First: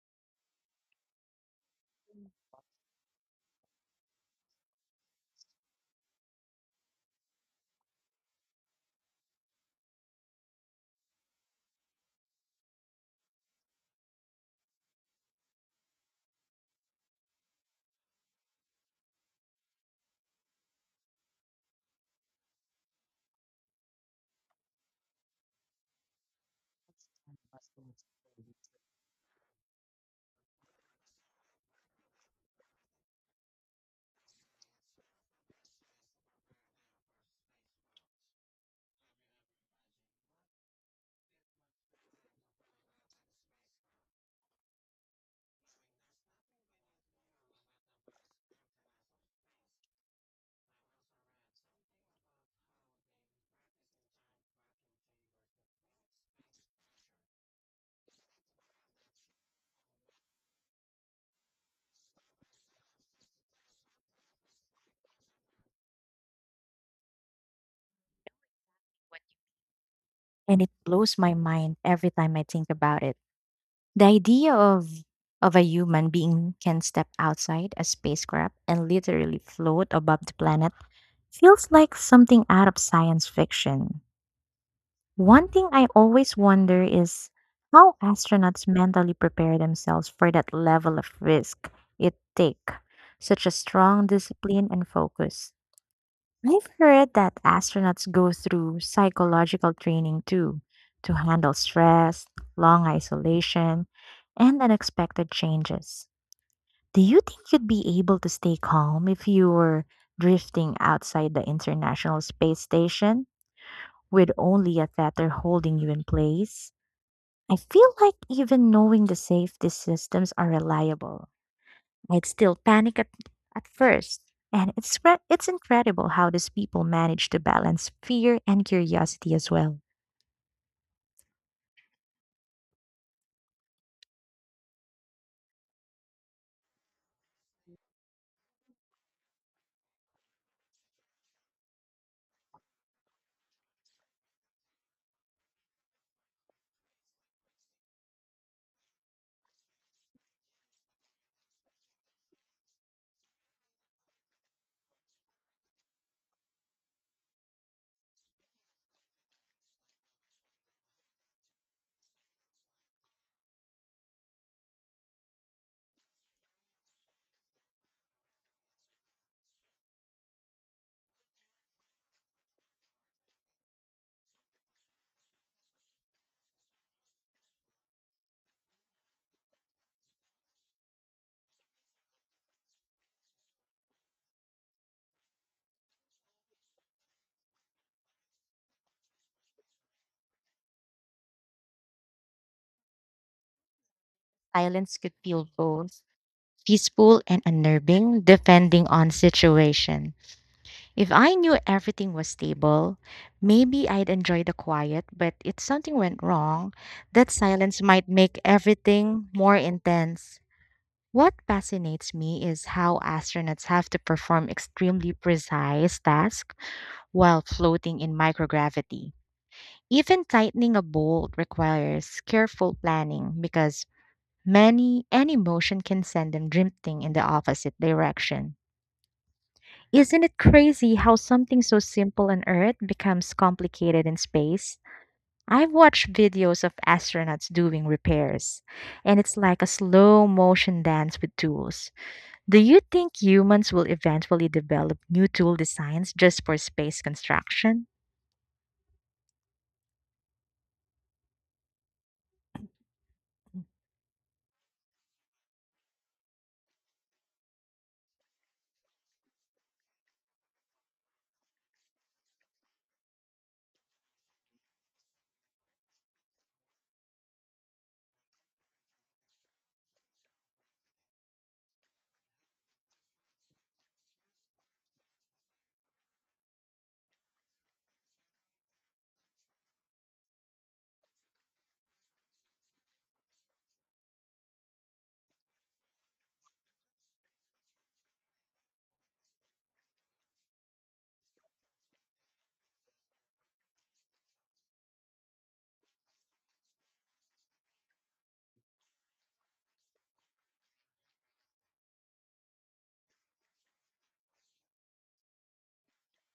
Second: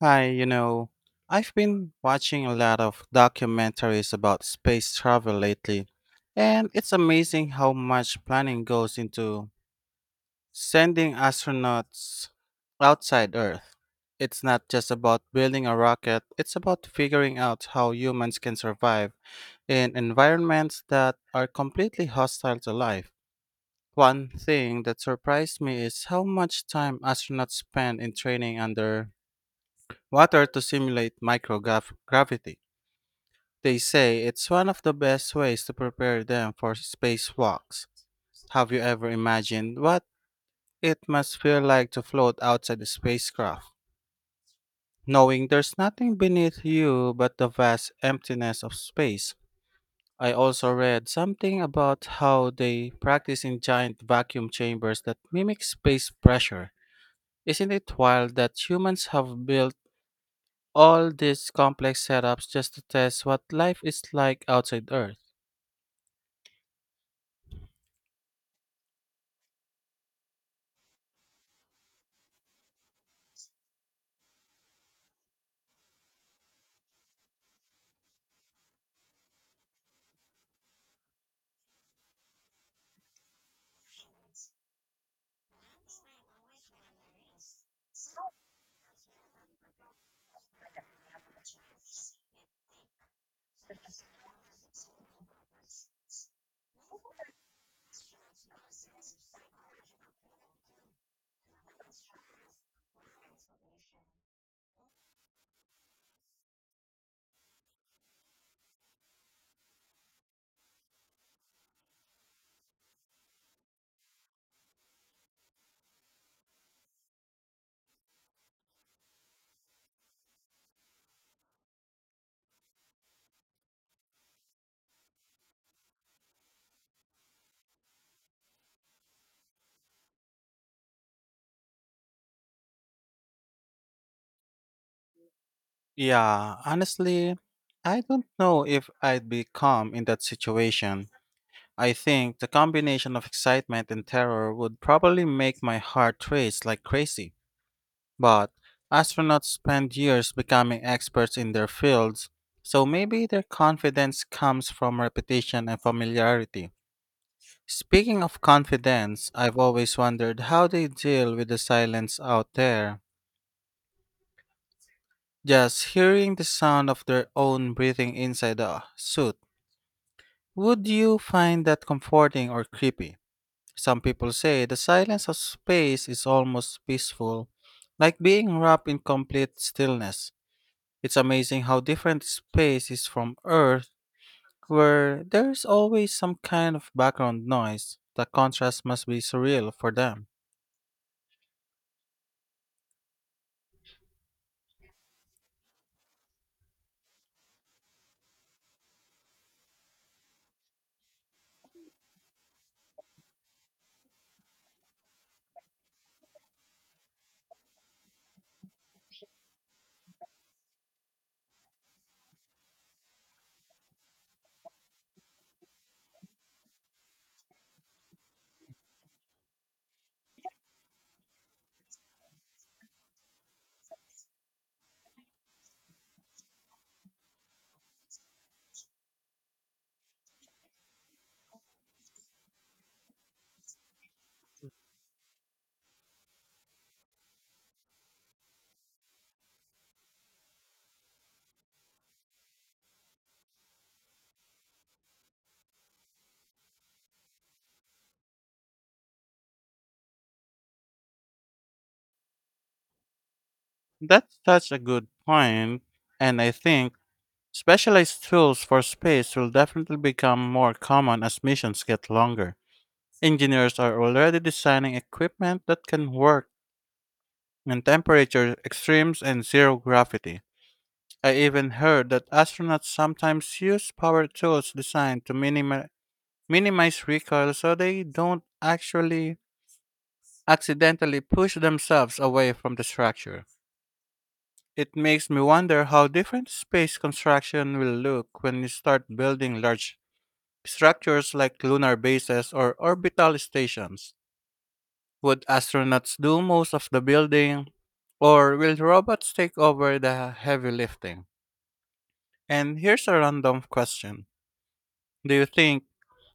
Hi, you know, I've been watching a lot of documentaries about space travel lately, and it's amazing how much planning goes into sending astronauts outside Earth. It's not just about building a rocket, it's about figuring out how humans can survive in environments that are completely hostile to life. One thing that surprised me is how much time astronauts spend in training under water to simulate microgravity. They say it's one of the best ways to prepare them for spacewalks. Have you ever imagined what it must feel like to float outside the spacecraft, knowing there's nothing beneath you but the vast emptiness of space? I also read something about how they practice in giant vacuum chambers that mimic space pressure. Isn't it wild that humans have built all these complex setups just to test what life is like outside Earth? And it blows my mind every time I think about it. The idea of a human being can step outside a spacecraft and literally float above the planet feels like something out of science fiction. One thing I always wonder is how astronauts mentally prepare themselves for that level of risk it take, such a strong discipline and focus. I've heard that astronauts go through psychological training too to handle stress, long isolation, and unexpected changes. Do you think you'd be able to stay calm if you were drifting outside the International Space Station with only a tether holding you in place? I feel like even knowing the safety systems are reliable, I'd still panic at first. And it's incredible how these people manage to balance fear and curiosity as well. Yeah, honestly, I don't know if I'd be calm in that situation. I think the combination of excitement and terror would probably make my heart race like crazy. But astronauts spend years becoming experts in their fields, so maybe their confidence comes from repetition and familiarity. Speaking of confidence, I've always wondered how they deal with the silence out there, just hearing the sound of their own breathing inside the suit. Would you find that comforting or creepy? Some people say the silence of space is almost peaceful, like being wrapped in complete stillness. It's amazing how different space is from Earth, where there's always some kind of background noise. The contrast must be surreal for them. Silence could feel both peaceful and unnerving, depending on situation. If I knew everything was stable, maybe I'd enjoy the quiet, but if something went wrong, that silence might make everything more intense. What fascinates me is how astronauts have to perform extremely precise tasks while floating in microgravity. Even tightening a bolt requires careful planning because many any motion can send them drifting in the opposite direction. Isn't it crazy how something so simple on Earth becomes complicated in space? I've watched videos of astronauts doing repairs, and it's like a slow motion dance with tools. Do you think humans will eventually develop new tool designs just for space construction? That's such a good point, and I think specialized tools for space will definitely become more common as missions get longer. Engineers are already designing equipment that can work in temperature extremes and zero gravity. I even heard that astronauts sometimes use power tools designed to minimize recoil so they don't actually accidentally push themselves away from the structure. It makes me wonder how different space construction will look when you start building large structures like lunar bases or orbital stations. Would astronauts do most of the building, or will robots take over the heavy lifting? And here's a random question. Do you think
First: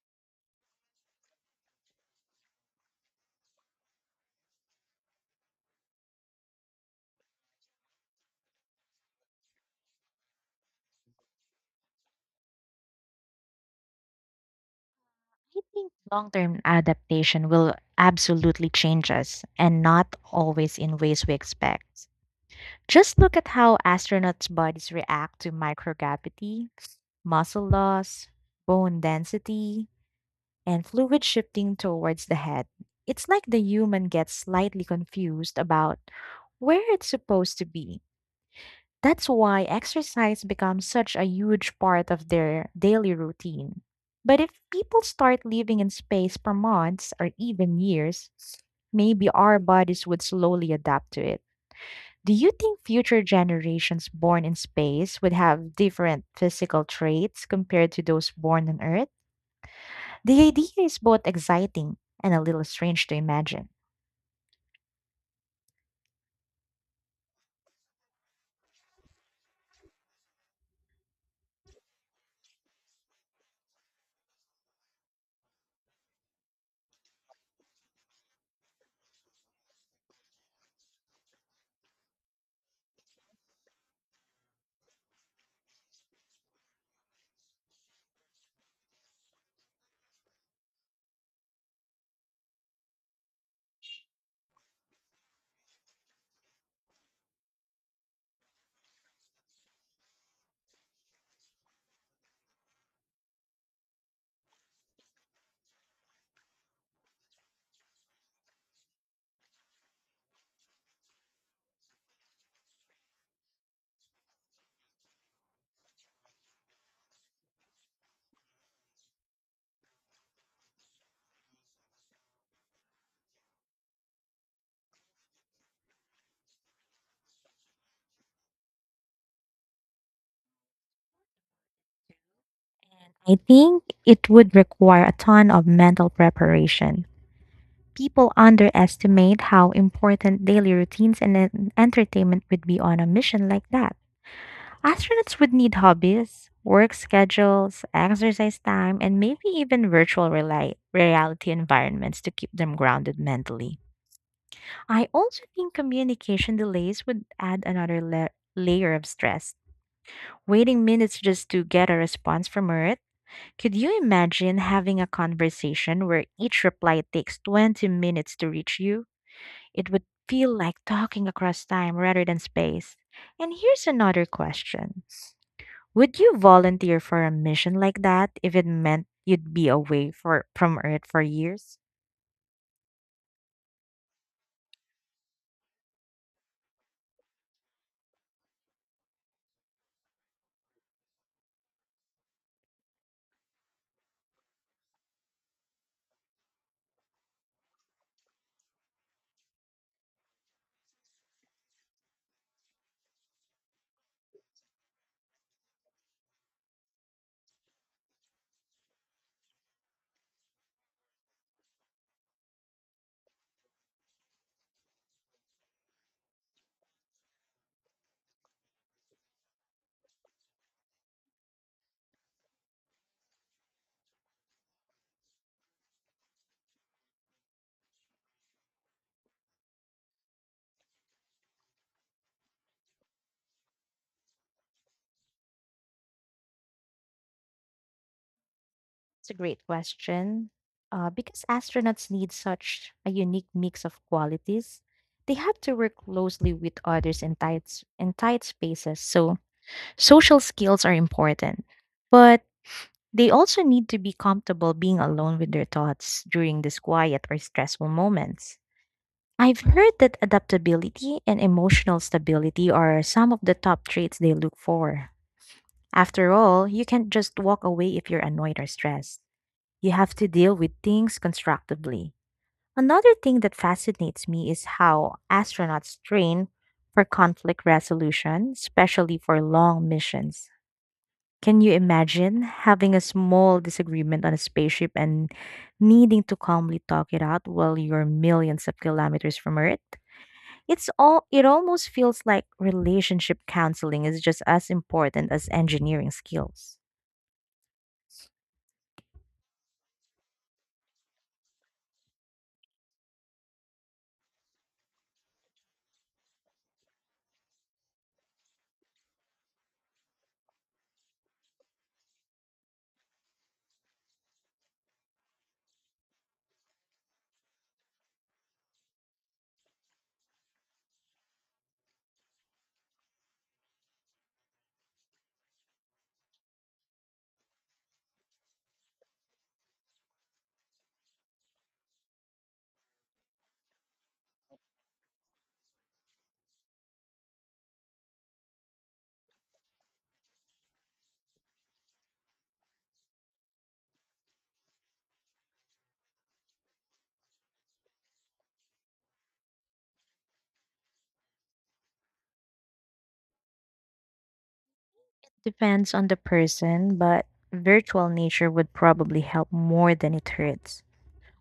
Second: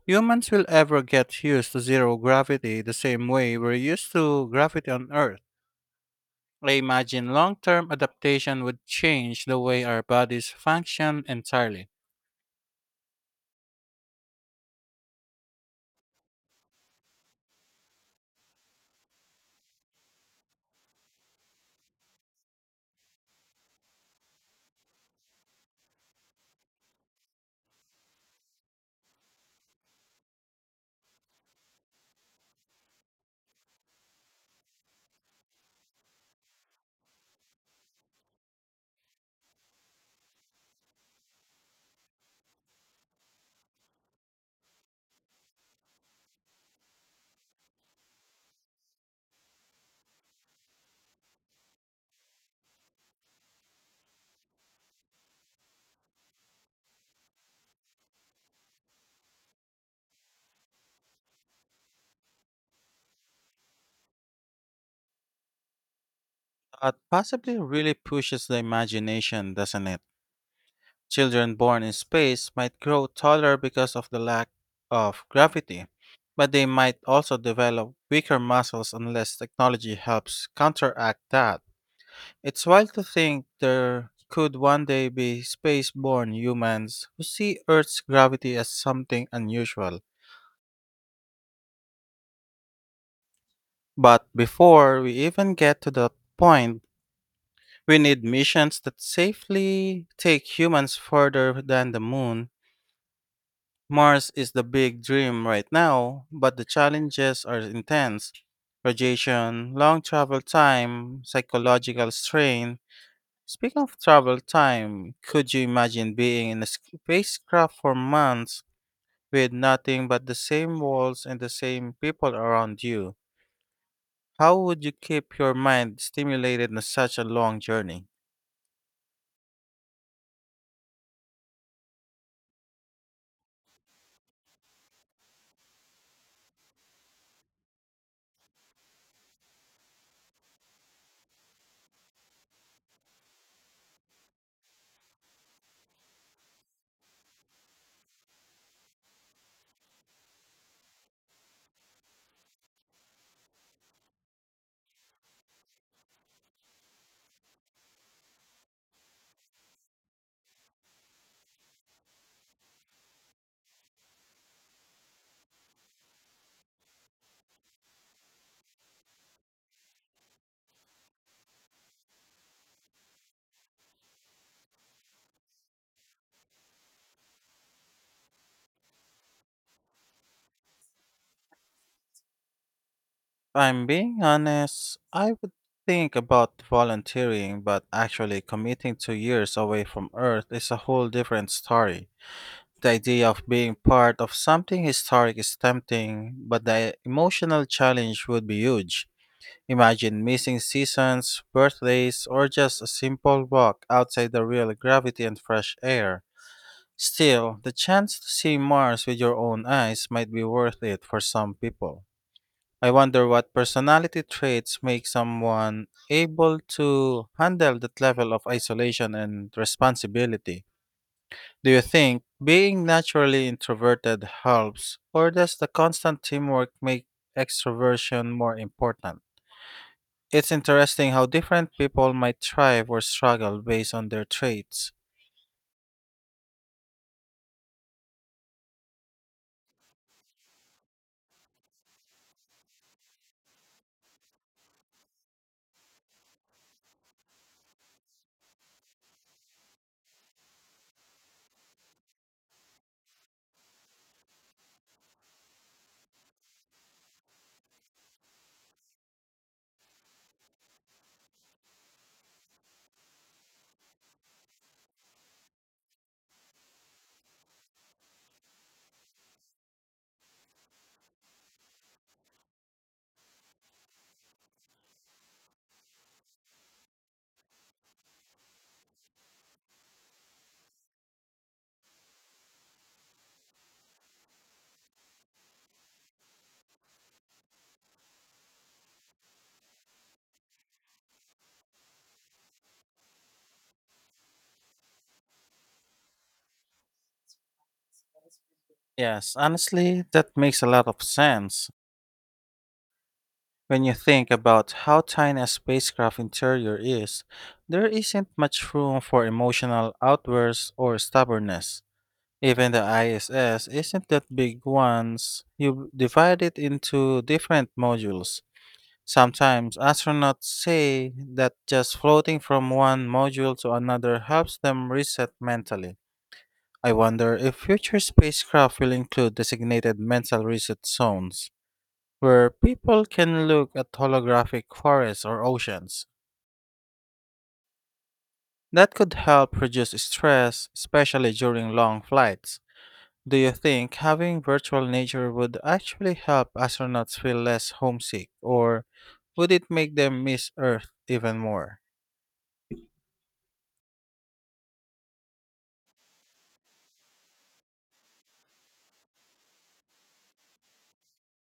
humans will ever get used to zero gravity the same way we're used to gravity on Earth? I imagine long term adaptation would change the way our bodies function entirely. I think long term adaptation will absolutely change us and not always in ways we expect. Just look at how astronauts' bodies react to microgravity, muscle loss, bone density, and fluid shifting towards the head. It's like the human gets slightly confused about where it's supposed to be. That's why exercise becomes such a huge part of their daily routine. But if people start living in space for months or even years, maybe our bodies would slowly adapt to it. Do you think future generations born in space would have different physical traits compared to those born on Earth? The idea is both exciting and a little strange to imagine. But possibly really pushes the imagination, doesn't it? Children born in space might grow taller because of the lack of gravity, but they might also develop weaker muscles unless technology helps counteract that. It's wild to think there could one day be space born humans who see Earth's gravity as something unusual. But before we even get to that point, we need missions that safely take humans further than the moon. Mars is the big dream right now, but the challenges are intense. Radiation, long travel time, psychological strain. Speaking of travel time, could you imagine being in a spacecraft for months with nothing but the same walls and the same people around you? How would you keep your mind stimulated in such a long journey? I think it would require a ton of mental preparation. People underestimate how important daily routines and entertainment would be on a mission like that. Astronauts would need hobbies, work schedules, exercise time, and maybe even virtual reality environments to keep them grounded mentally. I also think communication delays would add another layer of stress. Waiting minutes just to get a response from Earth. Could you imagine having a conversation where each reply takes 20 minutes to reach you? It would feel like talking across time rather than space. And here's another question. Would you volunteer for a mission like that if it meant you'd be away from Earth for years? If I'm being honest, I would think about volunteering, but actually committing 2 years away from Earth is a whole different story. The idea of being part of something historic is tempting, but the emotional challenge would be huge. Imagine missing seasons, birthdays, or just a simple walk outside the real gravity and fresh air. Still, the chance to see Mars with your own eyes might be worth it for some people. I wonder what personality traits make someone able to handle that level of isolation and responsibility. Do you think being naturally introverted helps, or does the constant teamwork make extroversion more important? It's interesting how different people might thrive or struggle based on their traits. It's a great question. Because astronauts need such a unique mix of qualities, they have to work closely with others in in tight spaces, so social skills are important. But they also need to be comfortable being alone with their thoughts during these quiet or stressful moments. I've heard that adaptability and emotional stability are some of the top traits they look for. After all, you can't just walk away if you're annoyed or stressed. You have to deal with things constructively. Another thing that fascinates me is how astronauts train for conflict resolution, especially for long missions. Can you imagine having a small disagreement on a spaceship and needing to calmly talk it out while you're millions of kilometers from Earth? It almost feels like relationship counseling is just as important as engineering skills. Yes, honestly, that makes a lot of sense. When you think about how tiny a spacecraft interior is, there isn't much room for emotional outbursts or stubbornness. Even the ISS isn't that big once you divide it into different modules. Sometimes astronauts say that just floating from one module to another helps them reset mentally. I wonder if future spacecraft will include designated mental reset zones where people can look at holographic forests or oceans. That could help reduce stress, especially during long flights. Do you think having virtual nature would actually help astronauts feel less homesick, or would it make them miss Earth even more? Depends on the person, but virtual nature would probably help more than it hurts.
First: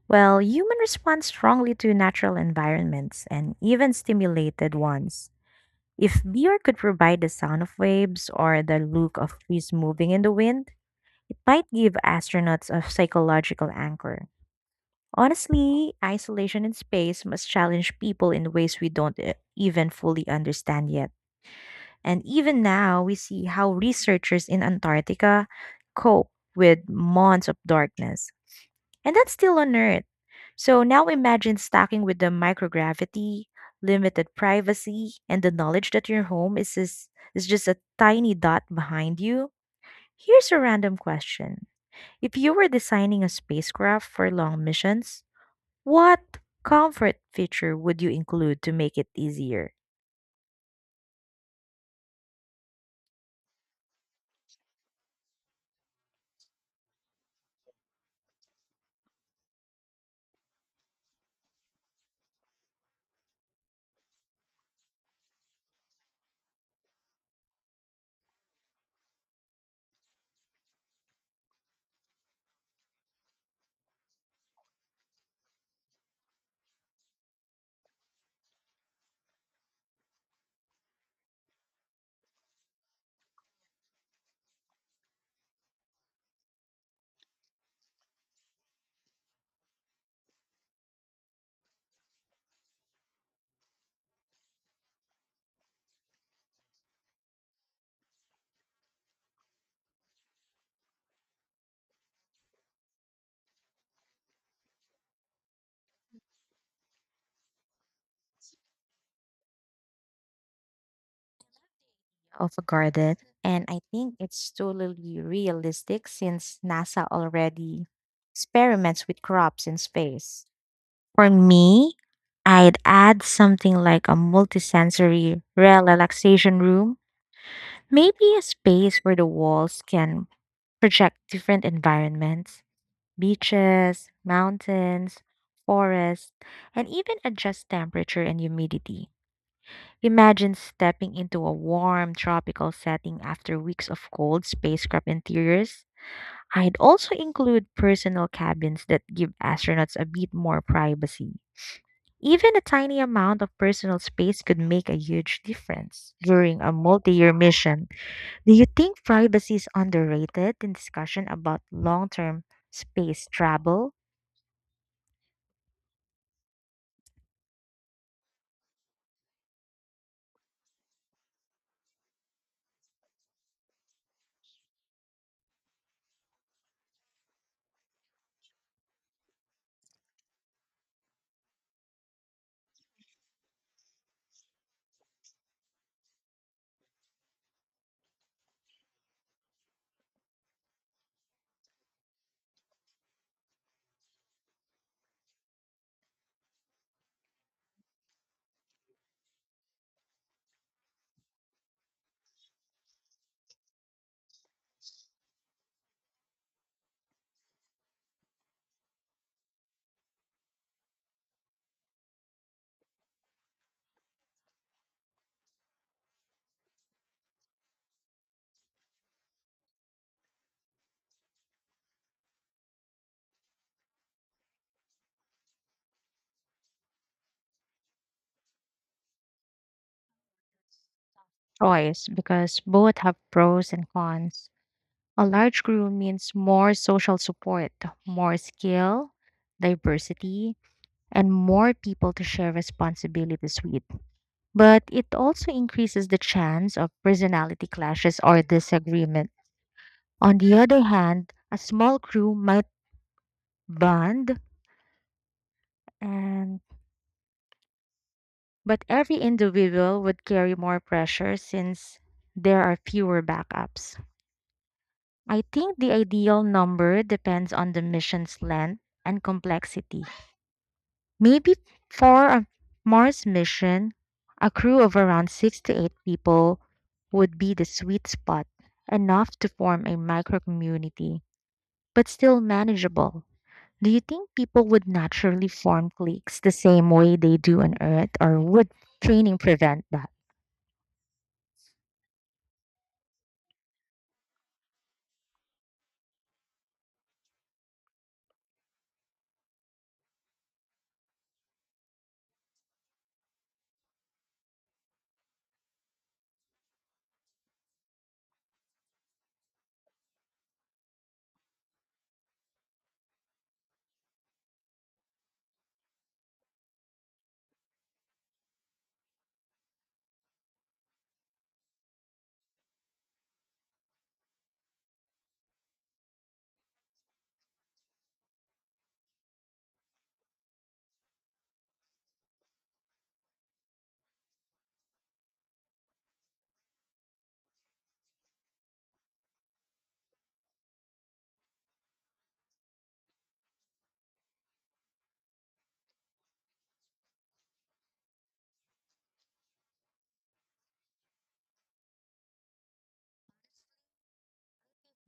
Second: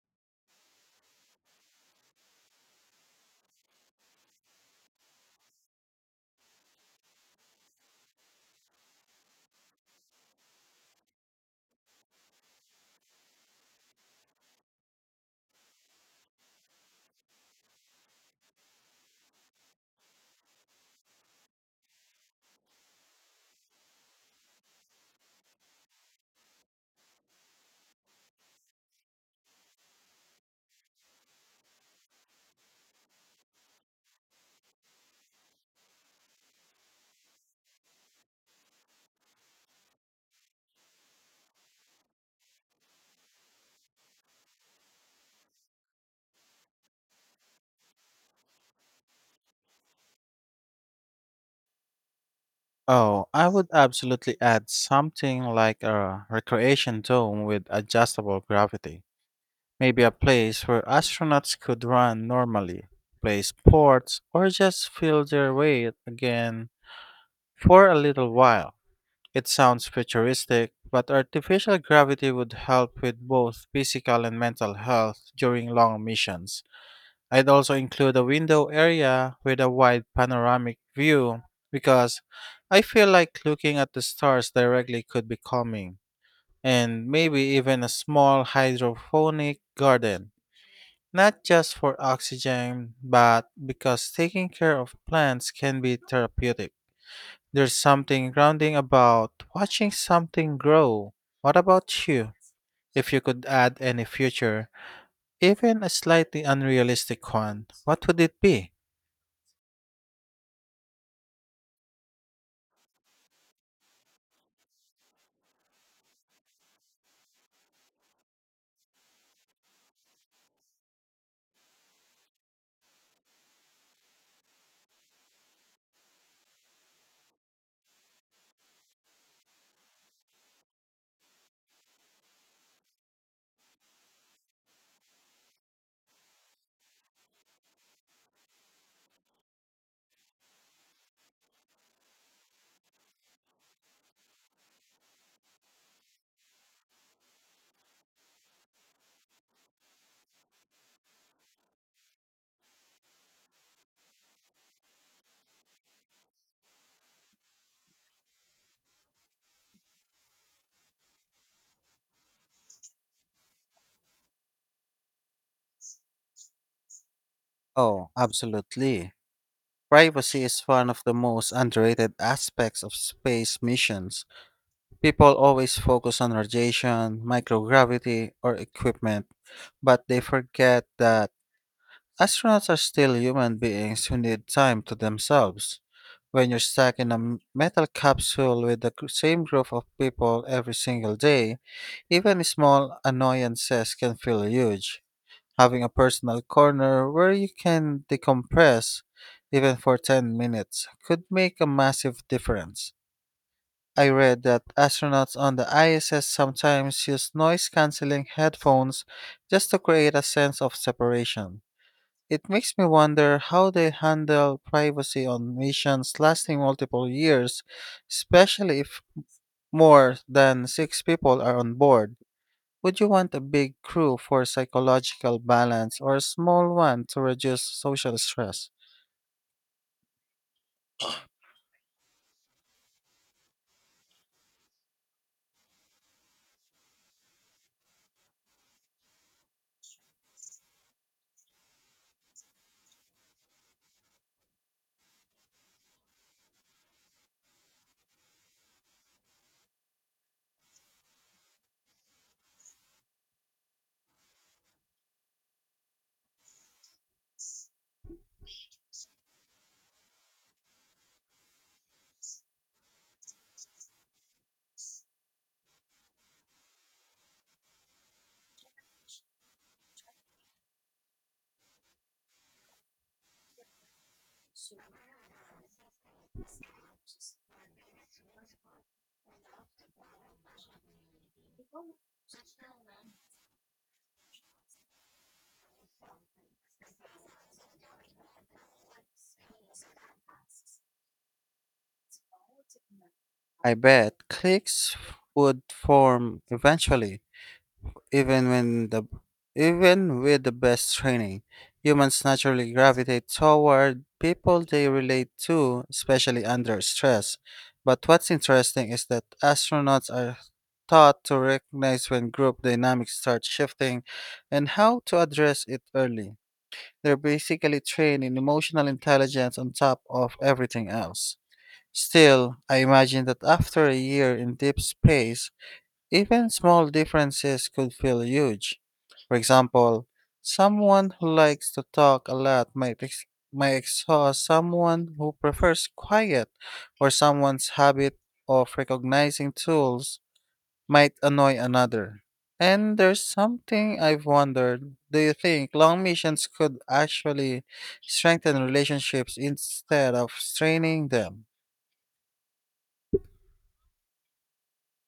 Well, humans respond strongly to natural environments and even stimulated ones. If beer could provide the sound of waves or the look of trees moving in the wind, it might give astronauts a psychological anchor. Honestly, isolation in space must challenge people in ways we don't even fully understand yet. And even now, we see how researchers in Antarctica cope with months of darkness. And that's still on Earth. So now imagine stacking with the microgravity, limited privacy, and the knowledge that your home is just a tiny dot behind you. Here's a random question. If you were designing a spacecraft for long missions, what comfort feature would you include to make it easier? Oh, I would absolutely add something like a recreation dome with adjustable gravity. Maybe a place where astronauts could run normally, play sports, or just feel their weight again for a little while. It sounds futuristic, but artificial gravity would help with both physical and mental health during long missions. I'd also include a window area with a wide panoramic view, because I feel like looking at the stars directly could be calming, and maybe even a small hydroponic garden, not just for oxygen, but because taking care of plants can be therapeutic. There's something grounding about watching something grow. What about you? If you could add any future, even a slightly unrealistic one, what would it be? Of a garden, and I think it's totally realistic since NASA already experiments with crops in space. For me, I'd add something like a multisensory relaxation room, maybe a space where the walls can project different environments, beaches, mountains, forests, and even adjust temperature and humidity. Imagine stepping into a warm tropical setting after weeks of cold spacecraft interiors. I'd also include personal cabins that give astronauts a bit more privacy. Even a tiny amount of personal space could make a huge difference during a multi year mission. Do you think privacy is underrated in discussion about long term space travel? Oh, absolutely. Privacy is one of the most underrated aspects of space missions. People always focus on radiation, microgravity, or equipment, but they forget that astronauts are still human beings who need time to themselves. When you're stuck in a metal capsule with the same group of people every single day, even small annoyances can feel huge. Having a personal corner where you can decompress, even for 10 minutes, could make a massive difference. I read that astronauts on the ISS sometimes use noise canceling headphones just to create a sense of separation. It makes me wonder how they handle privacy on missions lasting multiple years, especially if more than six people are on board. Would you want a big crew for psychological balance or a small one to reduce social stress? Choice because both have pros and cons. A large crew means more social support, more skill, diversity, and more people to share responsibilities with. But it also increases the chance of personality clashes or disagreements. On the other hand, a small crew might bond, and but every individual would carry more pressure since there are fewer backups. I think the ideal number depends on the mission's length and complexity. Maybe for a Mars mission, a crew of around 6 to 8 people would be the sweet spot, enough to form a micro community, but still manageable. Do you think people would naturally form cliques the same way they do on Earth, or would training prevent that? I bet cliques would form eventually. Even when the Even with the best training, humans naturally gravitate toward people they relate to, especially under stress. But what's interesting is that astronauts are taught to recognize when group dynamics start shifting and how to address it early. They're basically trained in emotional intelligence on top of everything else. Still, I imagine that after a year in deep space, even small differences could feel huge. For example, someone who likes to talk a lot might exhaust someone who prefers quiet, or someone's habit of recognizing tools might annoy another. And there's something I've wondered. Do you think long missions could actually strengthen relationships instead of straining them?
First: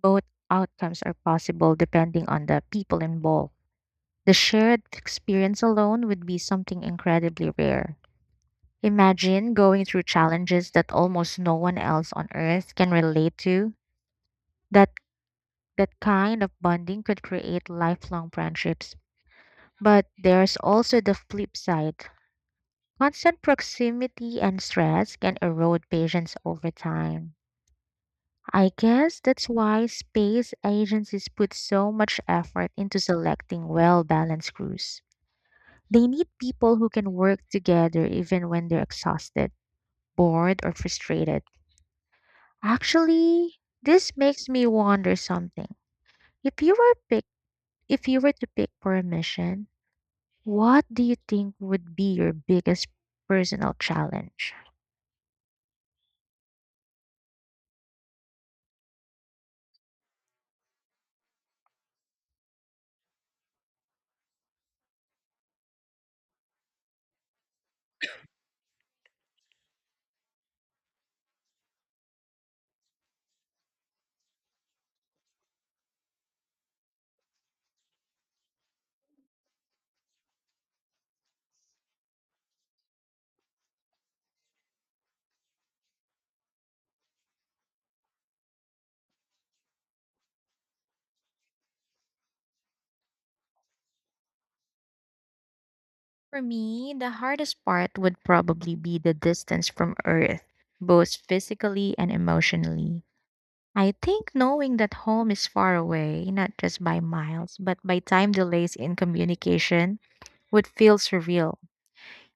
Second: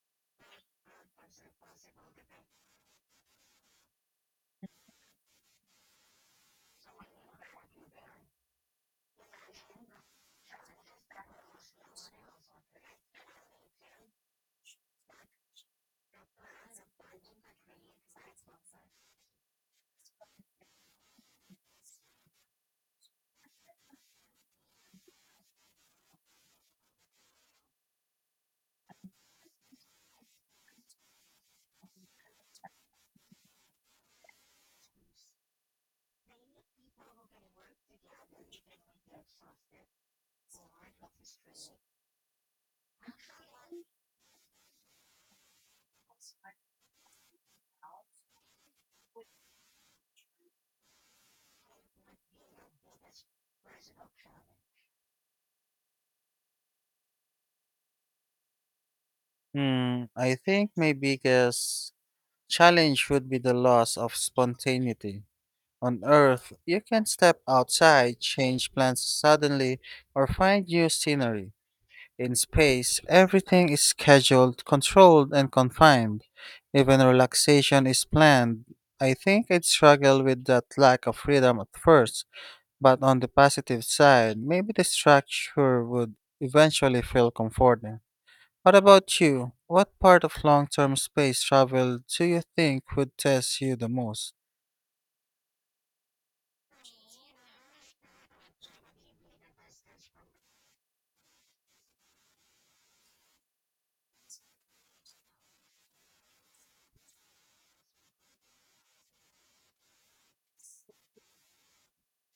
Both outcomes are possible depending on the people involved. The shared experience alone would be something incredibly rare. Imagine going through challenges that almost no one else on Earth can relate to. That that kind of bonding could create lifelong friendships. But there's also the flip side. Constant proximity and stress can erode patience over time. I guess that's why space agencies put so much effort into selecting well balanced crews. They need people who can work together even when they're exhausted, bored, or frustrated. Actually, this makes me wonder something. If you were pick, if you were to pick for a mission, what do you think would be your biggest personal challenge? Hmm, I think my biggest challenge would be the loss of spontaneity. On Earth, you can step outside, change plans suddenly, or find new scenery. In space, everything is scheduled, controlled, and confined. Even relaxation is planned. I think I'd struggle with that lack of freedom at first, but on the positive side, maybe the structure would eventually feel comforting. What about you? What part of long term space travel do you think would test you the most? For me, the hardest part would probably be the distance from Earth, both physically and emotionally. I think knowing that home is far away, not just by miles, but by time delays in communication, would feel surreal.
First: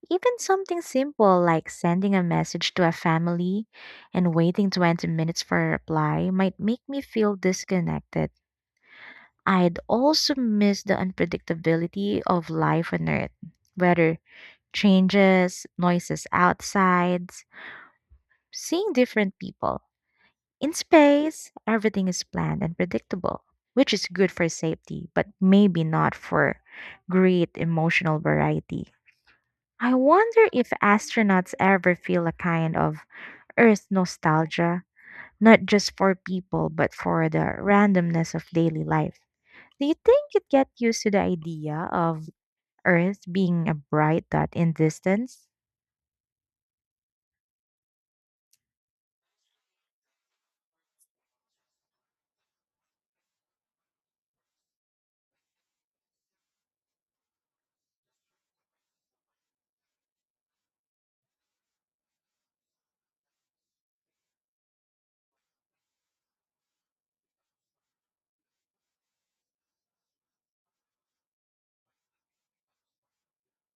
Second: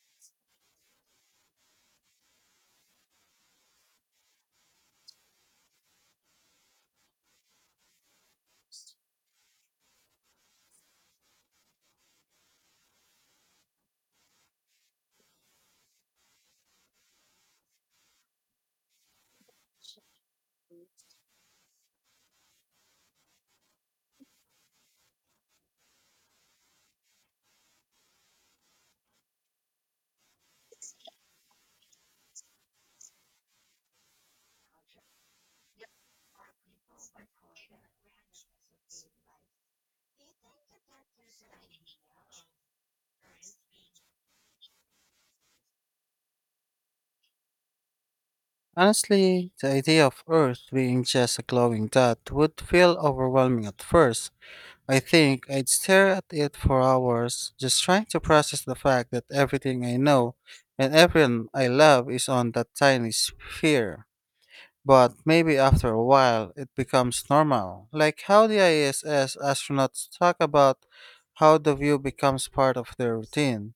Even something simple like sending a message to a family and waiting 20 minutes for a reply might make me feel disconnected. I'd also miss the unpredictability of life on Earth. Whether changes, noises outside, seeing different people. In space, everything is planned and predictable, which is good for safety, but maybe not for great emotional variety. I wonder if astronauts ever feel a kind of Earth nostalgia, not just for people, but for the randomness of daily life. Do you think you'd get used to the idea of Earth being a bright dot in distance? Honestly, the idea of Earth being just a glowing dot would feel overwhelming at first. I think I'd stare at it for hours, just trying to process the fact that everything I know and everyone I love is on that tiny sphere. But maybe after a while it becomes normal, like how the ISS astronauts talk about how the view becomes part of their routine.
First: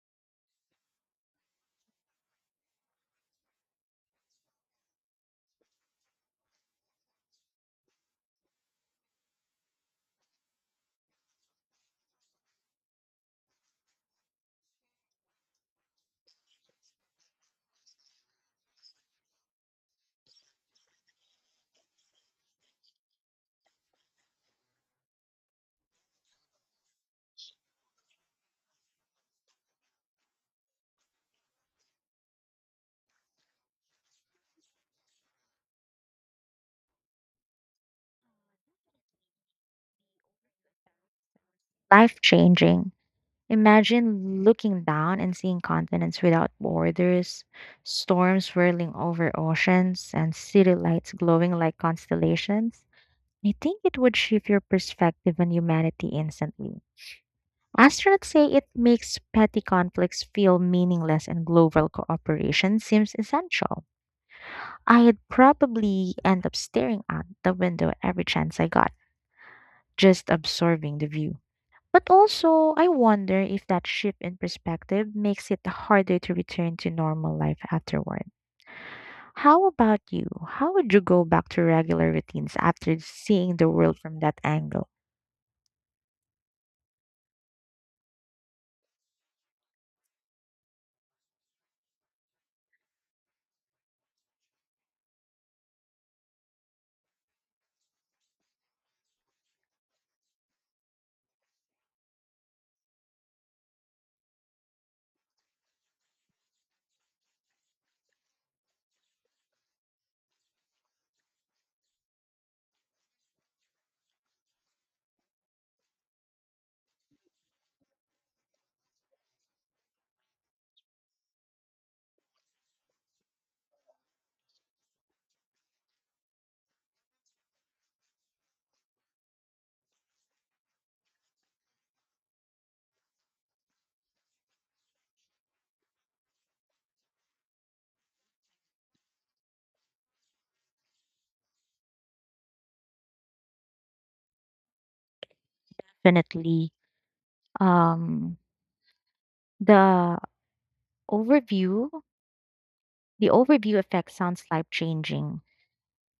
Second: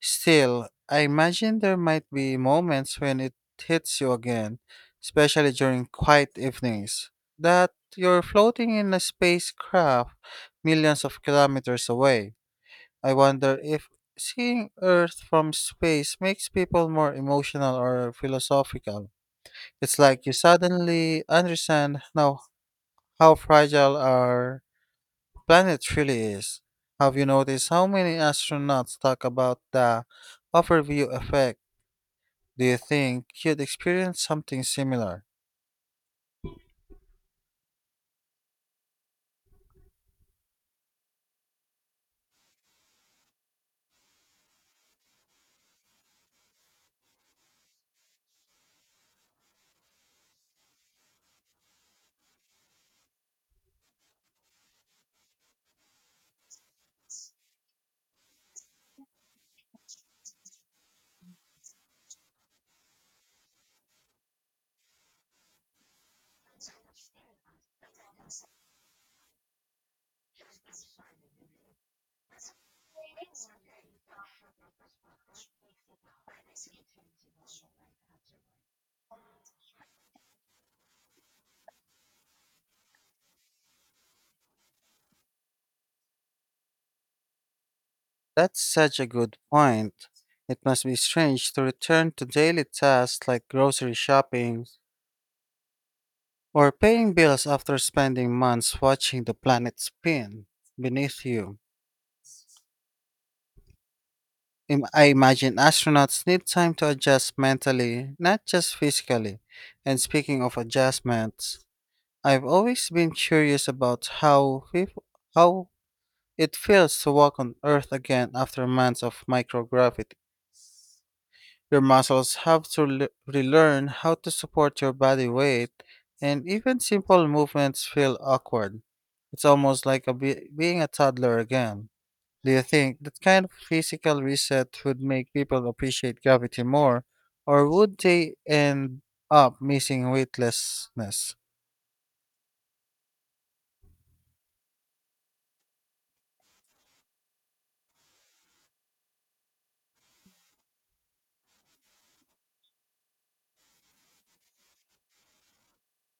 Still, I imagine there might be moments when it hits you again, especially during quiet evenings, that you're floating in a spacecraft millions of kilometers away. I wonder if seeing Earth from space makes people more emotional or philosophical. It's like you suddenly understand now how fragile our planet really is. Have you noticed how many astronauts talk about the overview effect? Do you think you'd experience something similar? Life changing. Imagine looking down and seeing continents without borders, storms swirling over oceans, and city lights glowing like constellations. I think it would shift your perspective on humanity instantly. Astronauts say it makes petty conflicts feel meaningless and global cooperation seems essential. I'd probably end up staring out the window every chance I got, just absorbing the view. But also, I wonder if that shift in perspective makes it harder to return to normal life afterward. How about you? How would you go back to regular routines after seeing the world from that angle? That's such a good point. It must be strange to return to daily tasks like grocery shopping or paying bills after spending months watching the planet spin beneath you. I imagine astronauts need time to adjust mentally, not just physically. And speaking of adjustments, I've always been curious about how it feels to walk on Earth again after months of microgravity. Your muscles have to relearn how to support your body weight, and even simple movements feel awkward. It's almost like being a toddler again. Do you think that kind of physical reset would make people appreciate gravity more, or would they end up missing weightlessness? Definitely. Um, the overview, the overview effect sounds life changing.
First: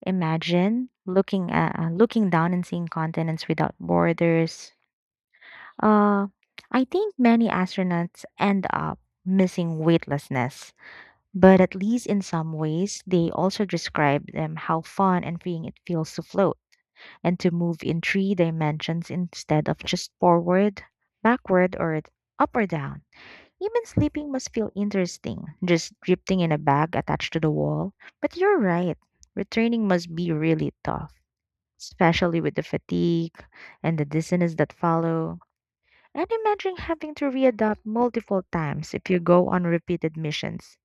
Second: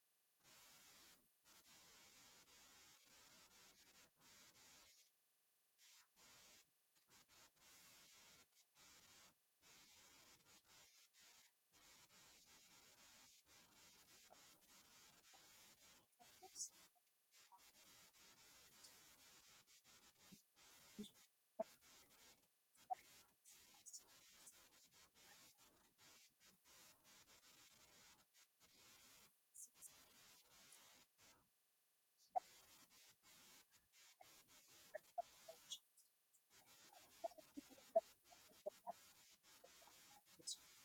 Imagine looking at, looking down and seeing continents without borders. Uh, I think many astronauts end up missing weightlessness. But at least in some ways, they also describe them how fun and freeing it feels to float and to move in three dimensions instead of just forward, backward, or up or down. Even sleeping must feel interesting, just drifting in a bag attached to the wall. But you're right, returning must be really tough, especially with the fatigue and the dissonance that follow. And imagine having to readapt multiple times if you go on repeated missions.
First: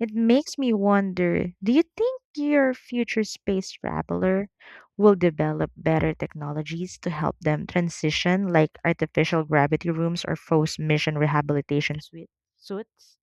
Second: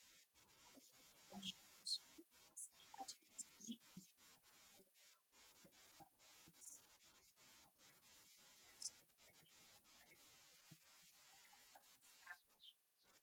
It makes me wonder, do you think your future space traveler will develop better technologies to help them transition, like artificial gravity rooms or forced mission rehabilitation suits?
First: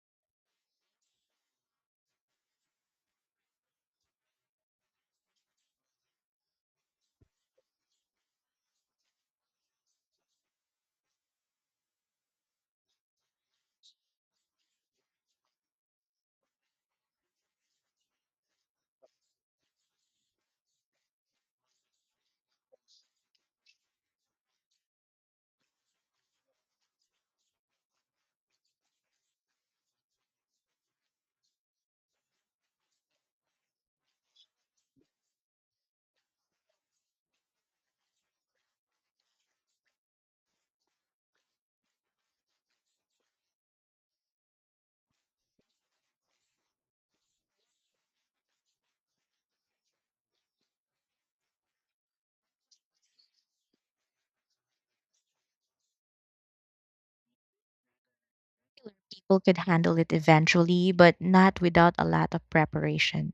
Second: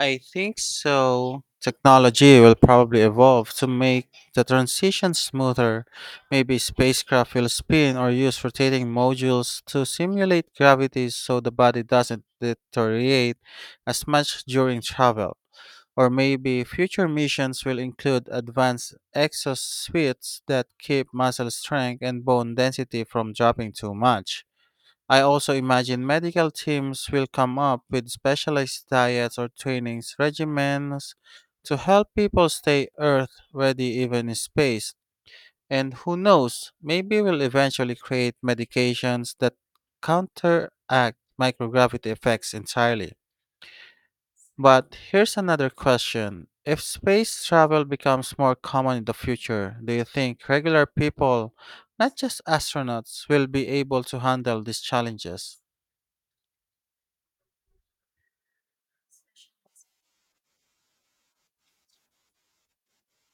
I think so. Technology will probably evolve to make the transition smoother. Maybe spacecraft will spin or use rotating modules to simulate gravity so the body doesn't deteriorate as much during travel. Or maybe future missions will include advanced exosuits that keep muscle strength and bone density from dropping too much. I also imagine medical teams will come up with specialized diets or trainings regimens to help people stay earth ready even in space. And who knows, maybe we'll eventually create medications that counteract microgravity effects entirely. But here's another question. If space travel becomes more common in the future, do you think regular people, not just astronauts, will be able to handle these challenges? People could handle it eventually, but not without a lot of preparation.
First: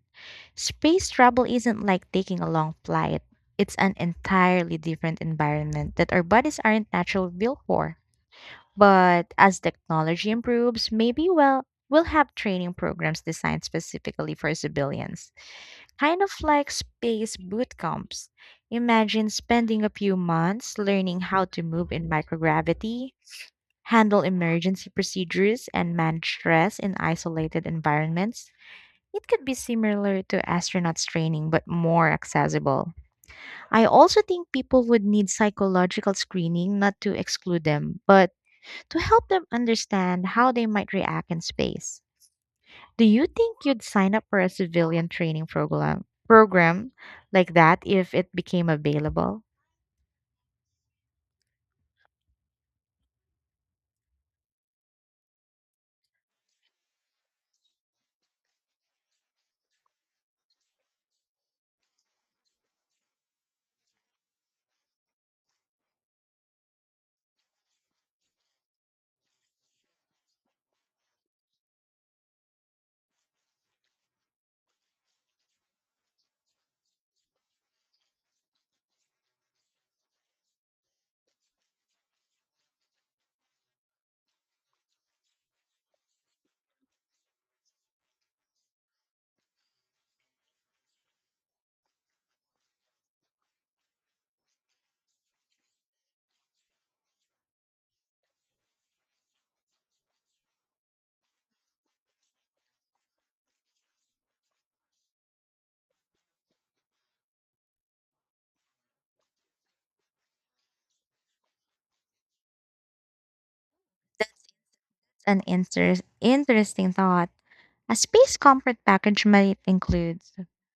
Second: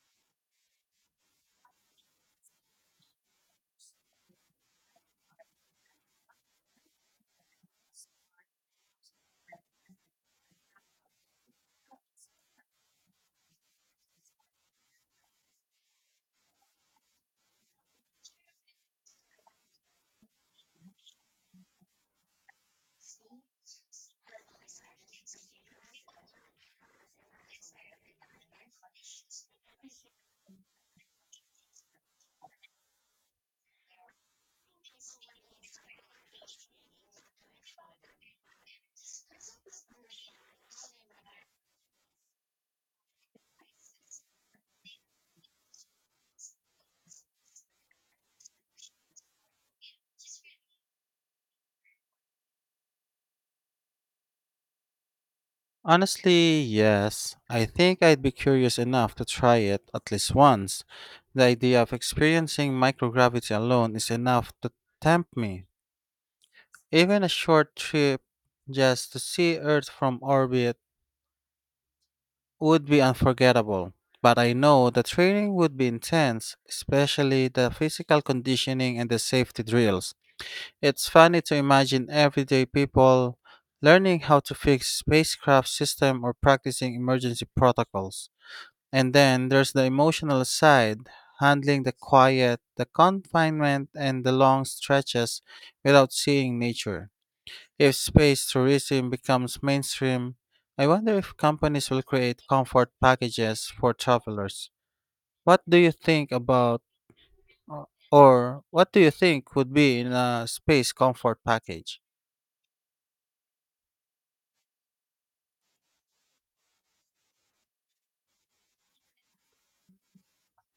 Space travel isn't like taking a long flight, it's an entirely different environment that our bodies aren't naturally built for. But as technology improves, maybe we'll have training programs designed specifically for civilians, kind of like space boot camps. Imagine spending a few months learning how to move in microgravity, handle emergency procedures, and manage stress in isolated environments. It could be similar to astronauts training, but more accessible. I also think people would need psychological screening, not to exclude them, but to help them understand how they might react in space. Do you think you'd sign up for a civilian training program like that if it became available? Honestly, yes. I think I'd be curious enough to try it at least once. The idea of experiencing microgravity alone is enough to tempt me. Even a short trip just to see Earth from orbit would be unforgettable. But I know the training would be intense, especially the physical conditioning and the safety drills. It's funny to imagine everyday people learning how to fix spacecraft system or practicing emergency protocols. And then there's the emotional side, handling the quiet, the confinement, and the long stretches without seeing nature. If space tourism becomes mainstream, I wonder if companies will create comfort packages for travelers. What do you think about, or what do you think would be in a space comfort package? That's an interesting thought. A space comfort package might include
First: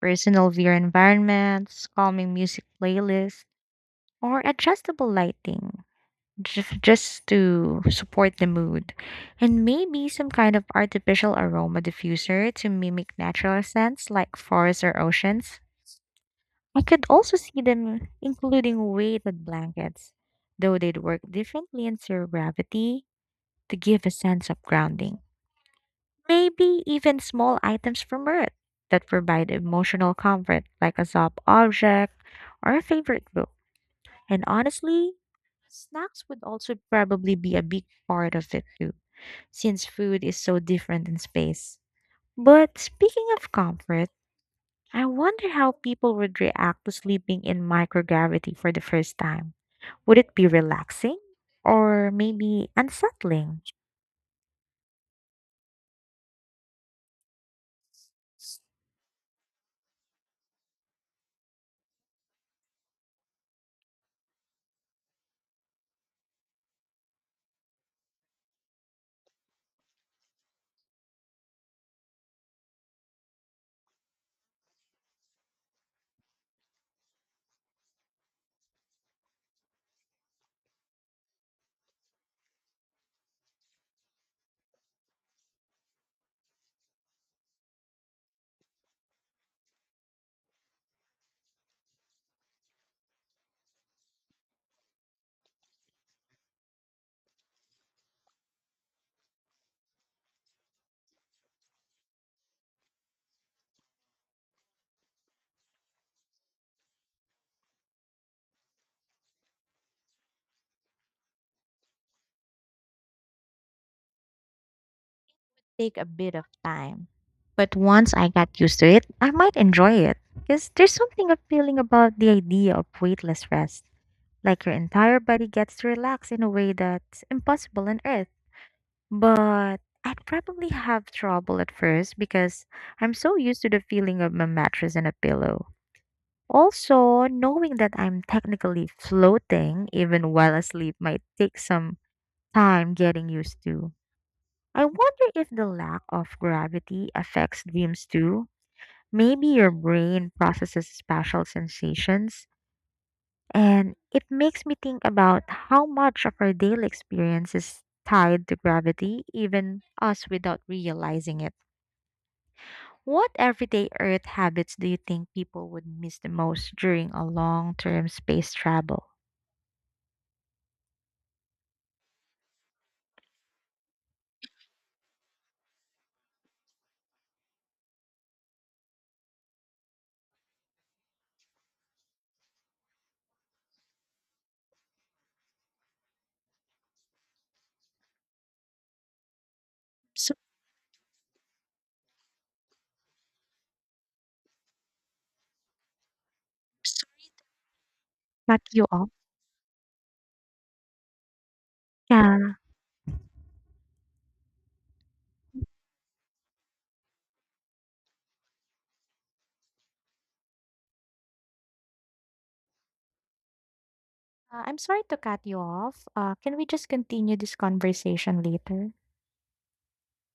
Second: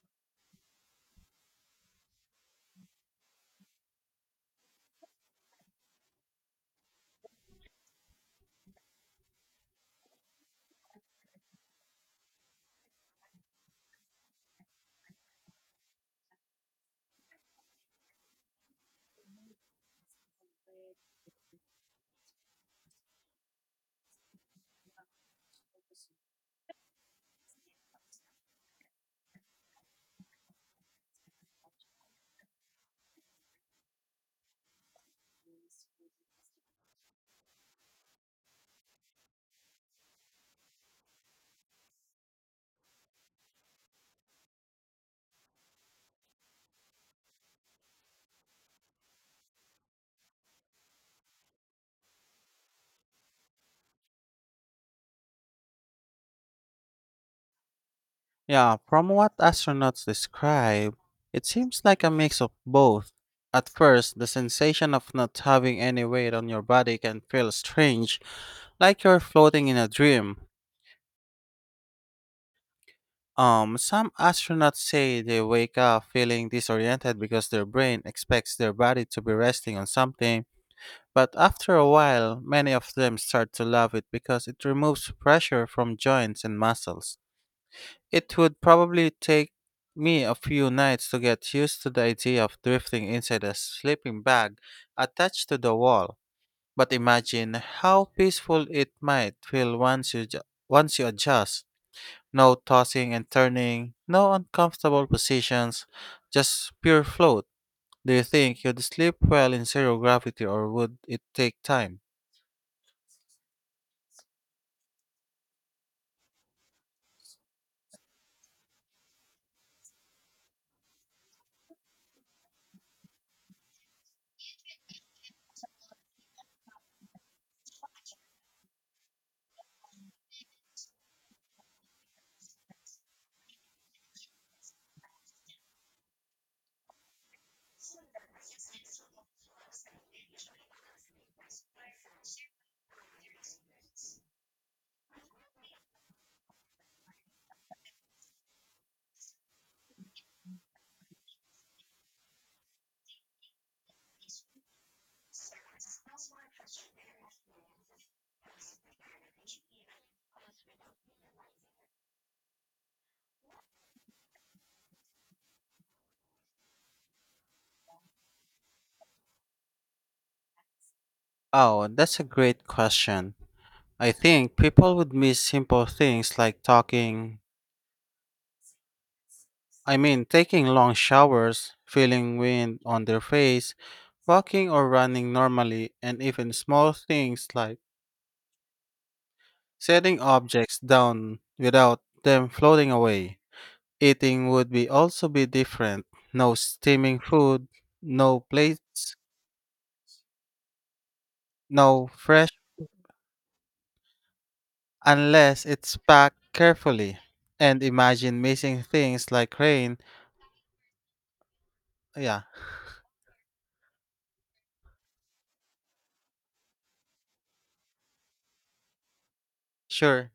personal VR environments, calming music playlists, or adjustable lighting, just to support the mood, and maybe some kind of artificial aroma diffuser to mimic natural scents like forests or oceans. I could also see them including weighted blankets, though they'd work differently in zero gravity, to give a sense of grounding. Maybe even small items from Earth that provide emotional comfort, like a soft object or a favorite book. And honestly, snacks would also probably be a big part of it too, since food is so different in space. But speaking of comfort, I wonder how people would react to sleeping in microgravity for the first time. Would it be relaxing or maybe unsettling? Yeah, from what astronauts describe, it seems like a mix of both. At first, the sensation of not having any weight on your body can feel strange, like you're floating in a dream. Some astronauts say they wake up feeling disoriented because their brain expects their body to be resting on something, but after a while, many of them start to love it because it removes pressure from joints and muscles. It would probably take me a few nights to get used to the idea of drifting inside a sleeping bag attached to the wall, but imagine how peaceful it might feel once you adjust. No tossing and turning, no uncomfortable positions, just pure float. Do you think you'd sleep well in zero gravity or would it take time? Take a bit of time. But once I got used to it, I might enjoy it because there's something appealing about the idea of weightless rest. Like your entire body gets to relax in a way that's impossible on Earth. But I'd probably have trouble at first because I'm so used to the feeling of my mattress and a pillow. Also, knowing that I'm technically floating even while asleep might take some time getting used to. I wonder if the lack of gravity affects dreams too. Maybe your brain processes special sensations. And it makes me think about how much of our daily experience is tied to gravity, even us without realizing it. What everyday Earth habits do you think people would miss the most during a long term space travel? Oh, that's a great question. I think people would miss simple things like taking long showers, feeling wind on their face, walking or running normally, and even small things like setting So, objects down without them floating away. Eating would be also be different. No so, steaming food, no cut you off. plates, no fresh Yeah. unless it's packed carefully. And imagine missing things like rain. Yeah, I'm sorry to cut you off. Can we just continue this conversation later? sure.